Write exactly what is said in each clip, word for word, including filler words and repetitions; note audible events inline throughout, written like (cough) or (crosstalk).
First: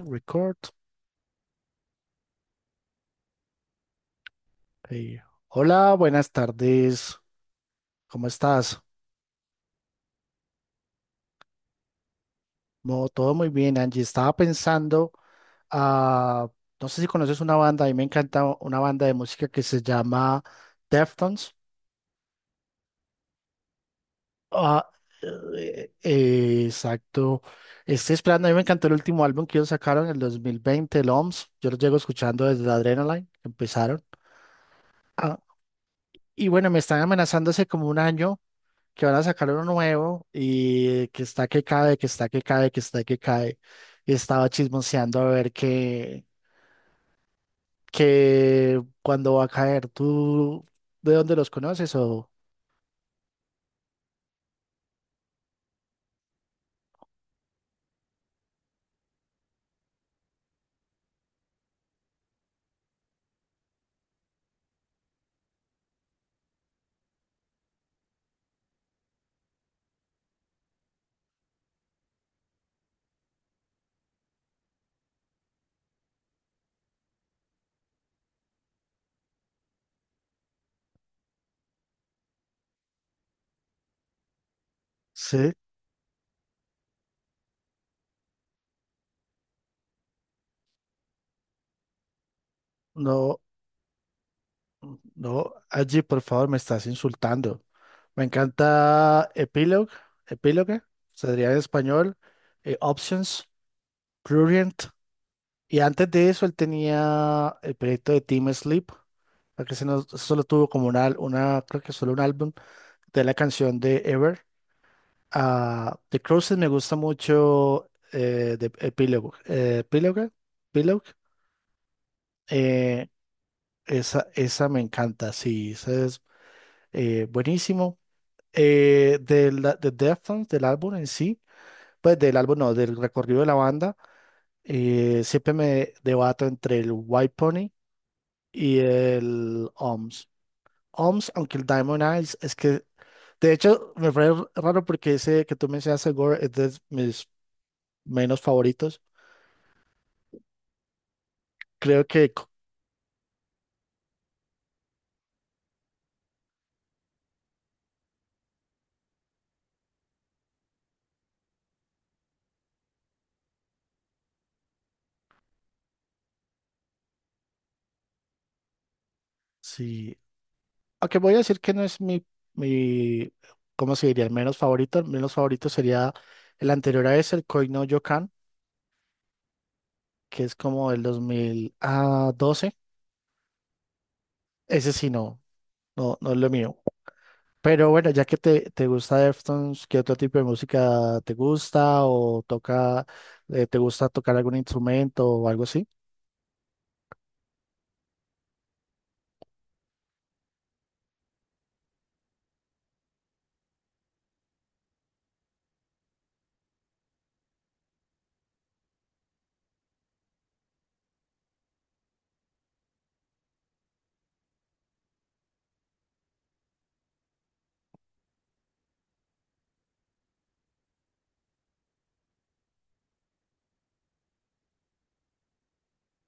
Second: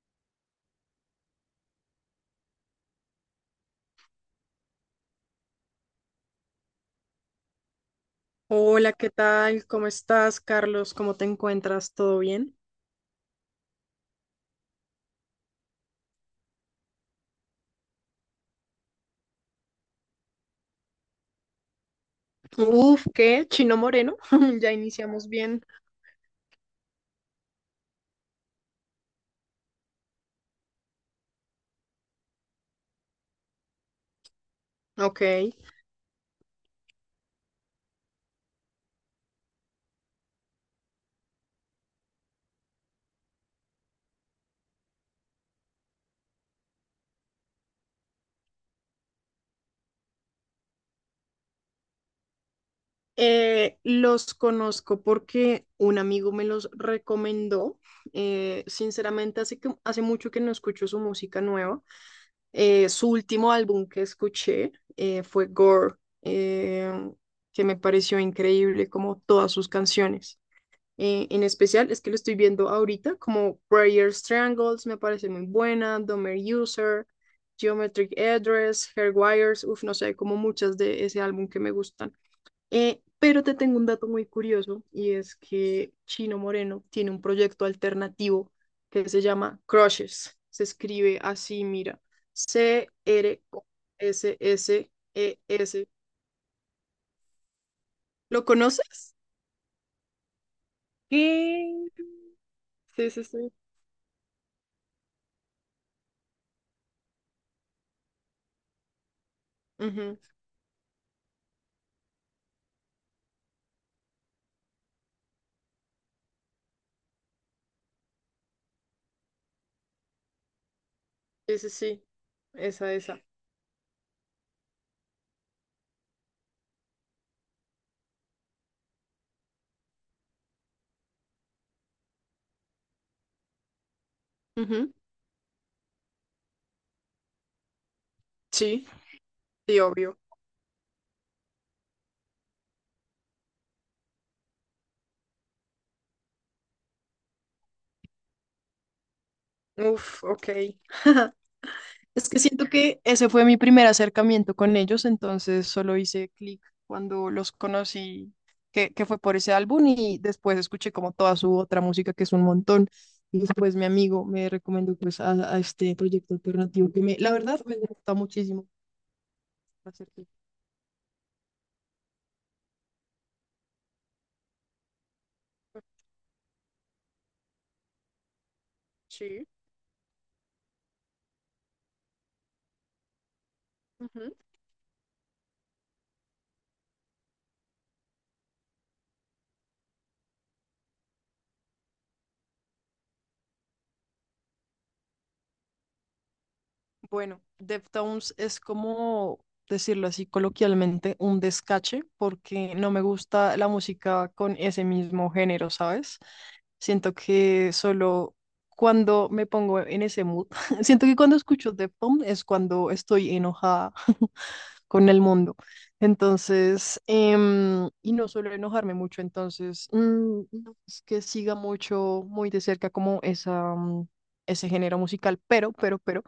Record. Hey. Hola, buenas tardes. ¿Cómo estás? Hola, ¿qué tal? ¿Cómo estás, Carlos? ¿Cómo te encuentras? ¿Todo bien? No, todo muy bien, Angie. Estaba pensando, ah, no sé si conoces una banda, a mí me encanta una banda de música que se llama Deftones. Uf, ¿qué? Chino Moreno. (laughs) Ya Ah, iniciamos bien. eh, eh, exacto. Estoy esperando, a mí me encantó el último álbum que ellos sacaron en el dos mil veinte, el O M S. Yo los llego escuchando desde Adrenaline, que empezaron. Ah, Ok. y bueno, me están amenazando hace como un año que van a sacar uno nuevo y que está que cae, que está que cae, que está que cae. Y estaba chismoseando a ver que, que cuando va a caer, ¿tú de dónde los conoces? O, Eh, los conozco porque un amigo me los recomendó. Eh, sinceramente, hace que, hace mucho que no escucho su música nueva. Eh, su último álbum que escuché eh, fue Gore, eh, que me pareció increíble como todas sus canciones. Eh, en especial es que lo estoy viendo ahorita, como Prayers Triangles, me parece muy buena, Domer User, Geometric Address, Hairwires, uff, no sé, como muchas de ese álbum que me gustan. Eh, pero te tengo un dato muy curioso y es sí, que Chino Moreno tiene un proyecto alternativo que se llama Crushes. Se escribe así, mira, no, C R S S E S. -S -S. no, E s s allí por favor me estás insultando. Me ¿lo conoces? encanta Epilogue, Epilogue, sería en ¿Qué? español, eh, Sí, sí, Options, sí. Prurient. Y antes de eso, él tenía el proyecto de Team Sleep, la que se nos- Ujú. solo tuvo como una, una, creo que solo un álbum de la canción de Ever. Ah, The Cruises me gusta mucho, eh, de Epilogue. Eh, Epilogue, Epilogue, Sí, sí, sí. Esa, eh, esa. esa, esa me encanta, sí, esa es, eh, buenísimo. Eh, de, la, de Deftones, del álbum en sí, pues del álbum no, del recorrido de la banda, Ujú. eh, siempre me debato entre el White Pony y Sí, el sí, obvio. O M S. O M S, aunque el Diamond Eyes, es que, de hecho, me fue r- raro porque ese que tú mencionaste, Gore, es de mis menos favoritos. Uf, ok. (laughs) Creo Es que que c- siento que ese fue mi primer acercamiento con ellos, entonces solo hice clic cuando los conocí, que, que fue por ese álbum y después escuché como toda su otra música, que es un montón. Y después mi amigo me recomendó pues a, a este proyecto alternativo que me, la verdad, me gusta muchísimo. para sí, serte- aunque voy a decir que no es mi, mi, ¿cómo se diría? El menos favorito. El menos favorito sería el anterior a ese, el Koi no Yokan, Sí. que es como el dos mil doce. Ese sí no, no, no es lo mío. Pero bueno, ya que te, te gusta Deftones, ¿qué otro tipo de música te gusta o toca, eh, te gusta tocar algún instrumento o algo así? Bueno, Deftones es como decirlo así coloquialmente, un descache, porque no me gusta la música con ese mismo género, ¿sabes? Siento que solo cuando me pongo en ese mood, (laughs) siento que cuando escucho Deftones es cuando estoy enojada con el mundo. Entonces, em, y no suelo enojarme mucho, entonces, mm, no es que siga mucho, muy de cerca como esa, mm, ese género musical, pero, pero, pero,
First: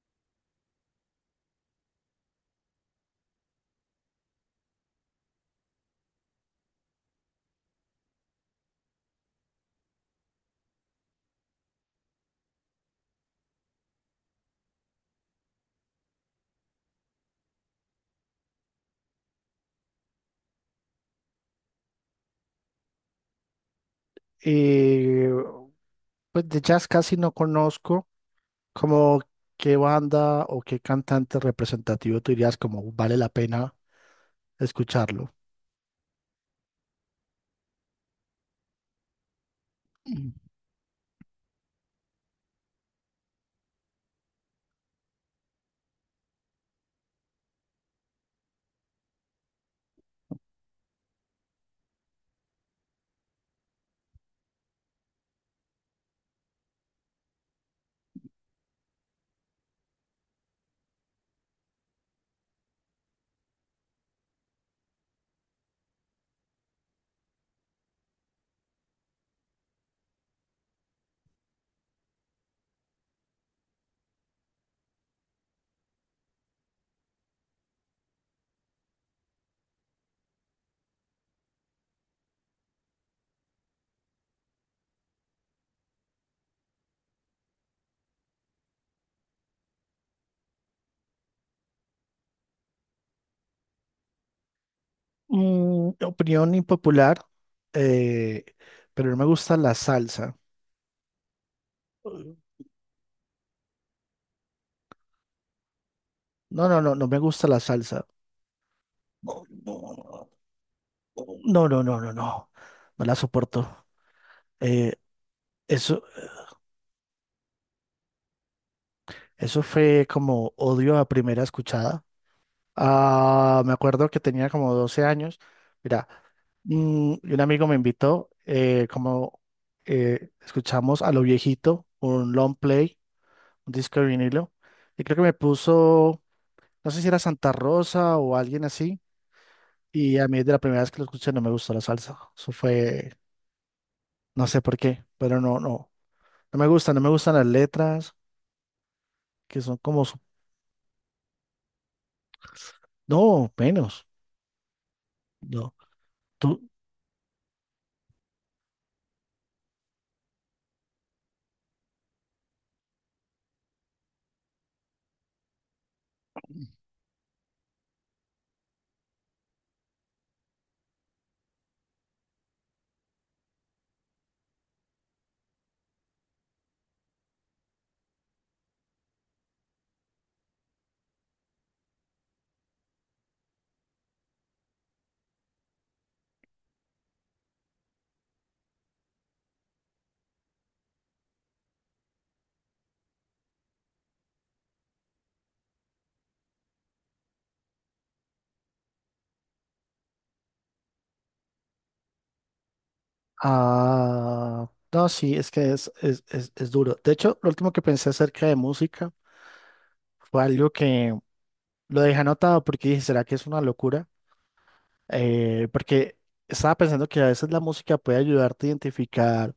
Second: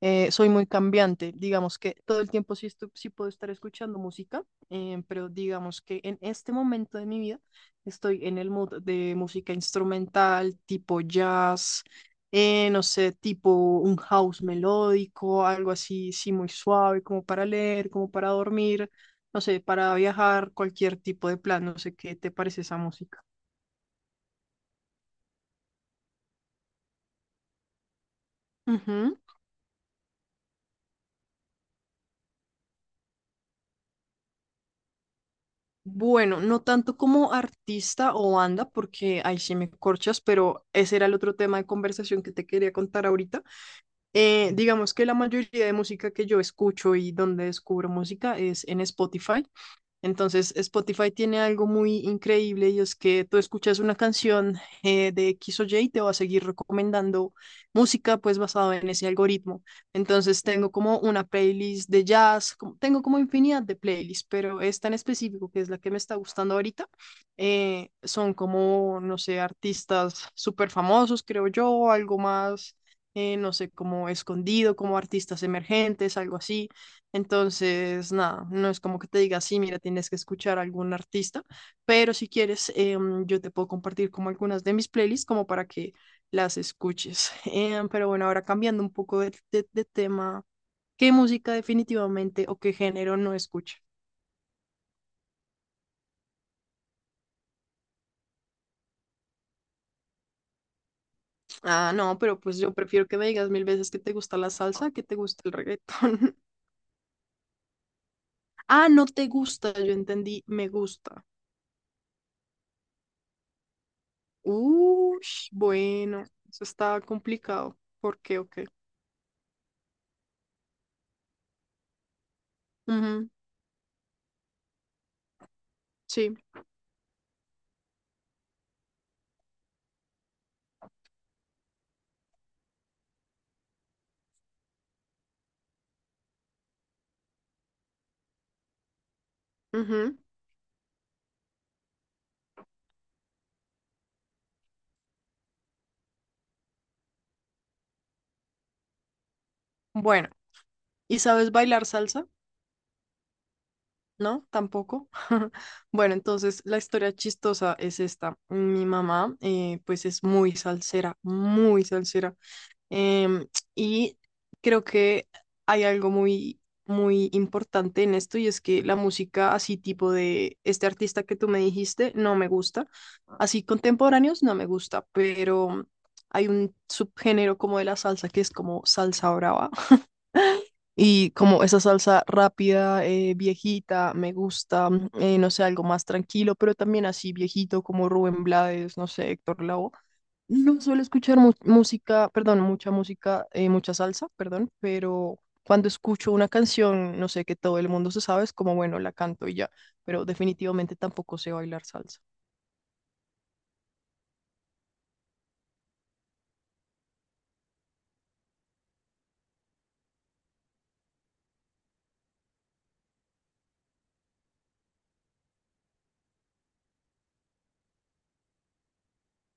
eh, soy muy cambiante. Digamos que todo el tiempo sí, estu- sí puedo estar escuchando música, em, pero digamos que en este momento de mi vida estoy en el mood de música instrumental, tipo jazz, eh, no sé, tipo un house melódico, algo así, sí, muy suave, como para leer, como para dormir, no sé, para viajar, cualquier tipo de plan, no sé qué te parece esa música. Y pues de jazz casi no conozco, Ujú. como qué banda o qué cantante representativo tú dirías como vale la pena escucharlo. Bueno, no tanto como artista o banda, porque ahí sí me corchas, pero ese era el otro tema de conversación que te quería contar ahorita. Eh, digamos que la mayoría de música que yo escucho y donde descubro música es en Spotify. Entonces, Spotify tiene algo muy increíble y es que tú escuchas una canción eh, de equis o ye y te va a seguir recomendando música pues basado en ese algoritmo. Entonces, tengo como una playlist de jazz, como- tengo como infinidad de playlists, pero esta en específico, que es la que me está gustando ahorita, eh, son como, no sé, artistas súper famosos, creo yo, algo más, eh, no sé, como escondido, como artistas emergentes, algo así. Entonces, nada, no es como que te diga, sí, mira, tienes que escuchar a algún artista, pero si quieres, em, yo te puedo compartir como algunas de mis playlists como para que las escuches. (laughs) Em, pero bueno, ahora cambiando un poco de, de- de tema, ¿qué música definitivamente o qué género no escucha? Mm, opinión impopular, eh, pero no me gusta la salsa. Ah, no, pero pues yo prefiero que me digas mil veces que te gusta la salsa, que te gusta el reggaetón. (laughs) No, no, no, no me gusta la salsa. Ah, no te gusta, yo entendí, me gusta. No, no, no, no, no. No la soporto. Eh, Uy, Eso, bueno, eso está complicado. ¿Por qué o qué? eso fue como odio a primera escuchada. Ujú. Ah, me acuerdo que tenía como doce años. Mira, Sí. mm, y un amigo me invitó, eh, como eh, escuchamos a lo viejito, un long play, un disco de vinilo. Y creo que me puso, no sé si era Santa Rosa o alguien así. Y Ujú. a mí de la primera vez que lo escuché no me gustó la salsa. Eso fue, no sé por qué, pero no, no. No me gustan, no me gustan las letras que son como, su- Bueno, ¿y sabes bailar salsa? no, menos, No, tampoco. (laughs) no, Bueno, entonces tú, la historia chistosa es esta. Mi mamá, eh, pues es muy salsera, muy salsera. Em, y creo que hay algo muy, muy importante en esto y es que la música así tipo de este artista que tú me dijiste no me gusta. Así contemporáneos no me gusta, pero hay un subgénero como de la salsa que es como salsa brava. Y como esa salsa rápida, eh, viejita, me gusta, eh, no sé, algo más tranquilo, pero también así viejito como Rubén Blades, no sé, Héctor Lavoe. No suelo escuchar mu- música, perdón, mucha música, eh, mucha salsa, perdón, pero cuando escucho una canción, no sé, que todo el mundo se sabe, es como, bueno, la canto y ya, pero definitivamente tampoco sé bailar salsa. ah, no, sí, es que es, es, es, es, duro. De hecho, lo último que pensé acerca de música fue algo que lo dejé anotado porque dije, ¿será que es una locura? Eh, porque estaba pensando que a veces la música puede ayudarte a identificar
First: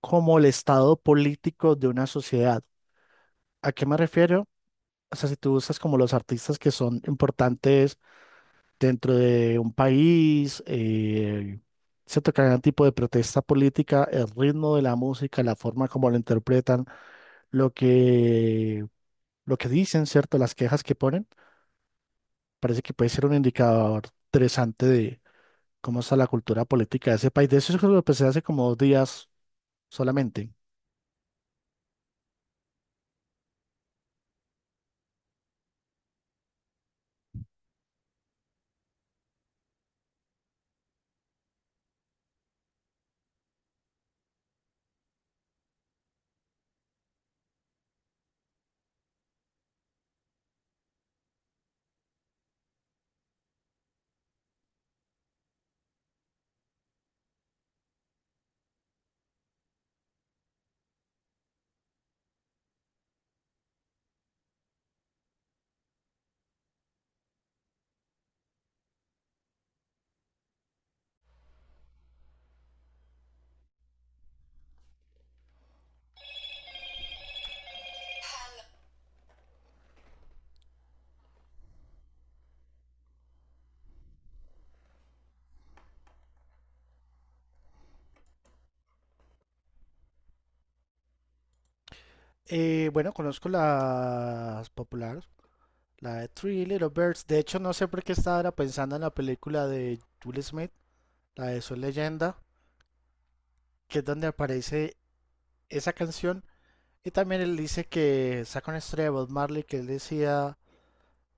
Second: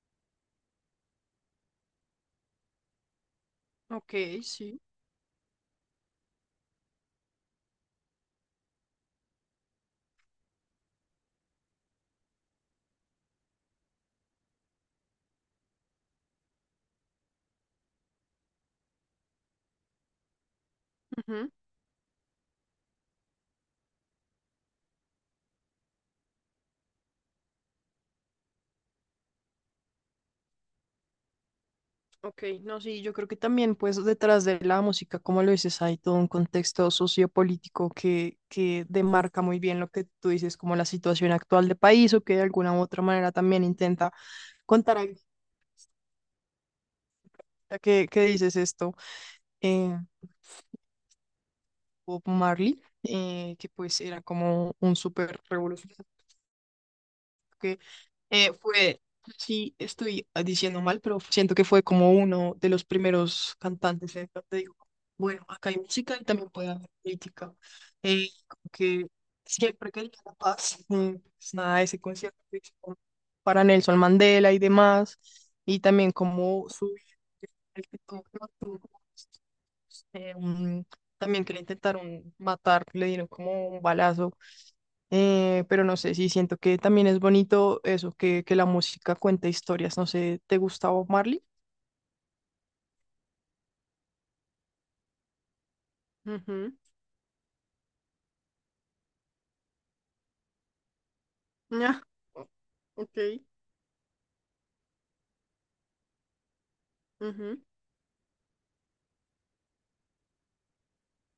como el estado político de una sociedad. ¿A qué me Ok, refiero? sí. O sea, si tú usas como los artistas que son importantes dentro de un país, eh, cierto cada tipo de protesta política, el ritmo de la música, la forma como lo interpretan, lo que, lo que dicen, ¿cierto? Las quejas que ponen, parece que puede ser un indicador interesante de cómo está la cultura política de ese país. De eso es lo que empecé hace como dos días solamente. Ok, no, sí, yo creo que también, pues, detrás de la música, como lo dices, hay todo un contexto sociopolítico que, que demarca muy bien lo que tú dices, como la situación actual del país, o que de alguna u otra manera también intenta contar algo, ya que, que dices esto, eh, Bob Marley, eh, que pues era como un súper revolucionario. Eh, fue, sí, estoy diciendo mal, pero siento que fue como uno de los primeros cantantes. En te digo, bueno, acá hay música y también puede haber política. Eh, como que siempre quería la paz. Eh, pues nada, ese concierto que hizo como para Nelson Mandela y demás. Y también como su... el que tuvo- no tuvo como eh, un- también que le intentaron matar, le dieron como un balazo, eh, pero no sé, sí siento que también es bonito eso, que, que la música cuenta historias. No sé, ¿te gusta Bob Marley? Eh, bueno, conozco las populares, la de Three Ujú. Little Birds. De hecho, no sé por qué estaba ahora pensando en la película de Will Smith, la de Soy Ah, Leyenda, ok. que es donde aparece esa canción. Y también él Ujú, dice que saca una historia de Bob Marley que él decía,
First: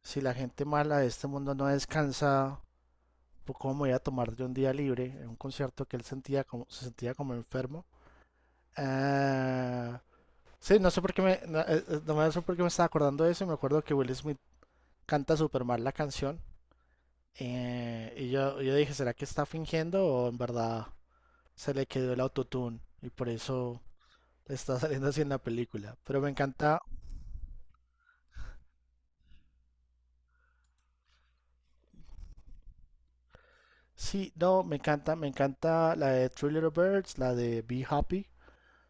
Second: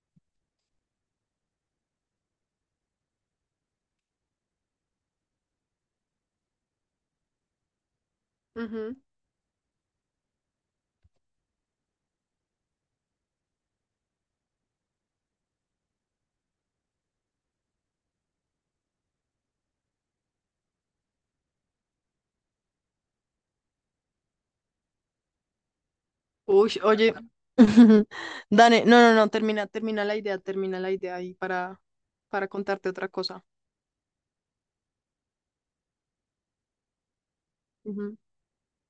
si la gente mala de este mundo no descansa, pues cómo me voy a tomar de un día libre, en un concierto que él sentía como, se sentía como enfermo. ujú. Ah, sí, no sé por qué me, no, eh, eh, no me- sé por qué me estaba acordando de eso, y me acuerdo que Will Smith canta super mal la canción. eh, y yo, yo dije, ¿será que está fingiendo o en verdad se le quedó el autotune? Y por eso está (laughs) saliendo así en la película. Pero me encanta. Uy, oye, (laughs) Dane, no, no, no, termina, termina la idea, termina la idea ahí para, para contarte otra cosa. Sí, no, me encanta, me encanta la de Three Little Birds, la de Be Ujú. Happy.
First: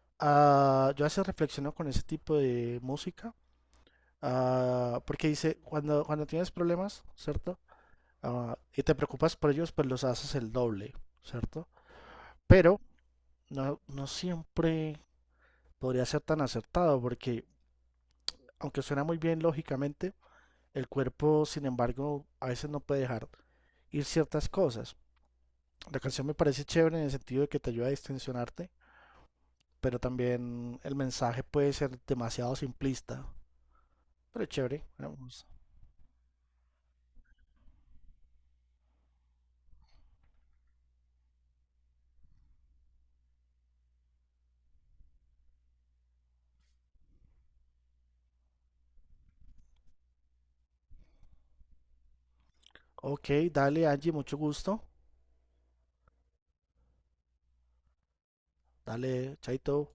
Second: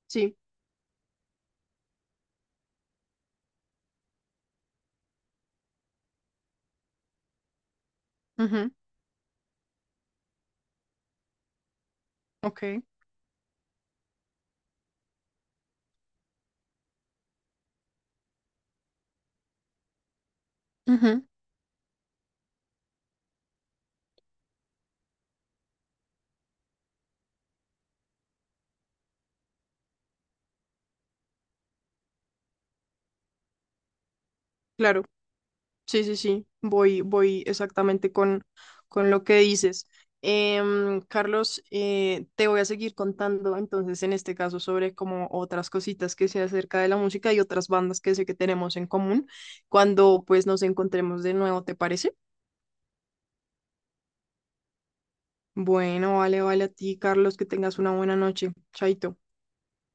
Sí, Ah, yo a veces reflexiono con ese tipo de música, ah, porque dice, cuando, cuando tienes problemas, ¿cierto? Ah, ujú. Y te preocupas por ellos, pues los haces el doble, ¿cierto? Ok. Pero no, no siempre podría ser tan acertado, porque aunque suena muy bien lógicamente, el Ujú. cuerpo, sin embargo, a veces no puede dejar ir ciertas cosas. La canción me parece chévere en el sentido de que te ayuda a distensionarte, pero también el mensaje puede ser demasiado simplista, pero es chévere. Claro. Vamos. Sí, sí, sí, voy, voy exactamente con, con lo que dices. Em, Carlos, eh, te voy a seguir contando entonces en este caso sobre como otras cositas que sé acerca de la música y otras bandas que sé que tenemos en común cuando pues nos encontremos de nuevo, ¿te parece? Ok, dale Angie, mucho gusto. Bueno, vale, vale a ti, Carlos, que tengas una buena noche. Chaito. Dale, chaito.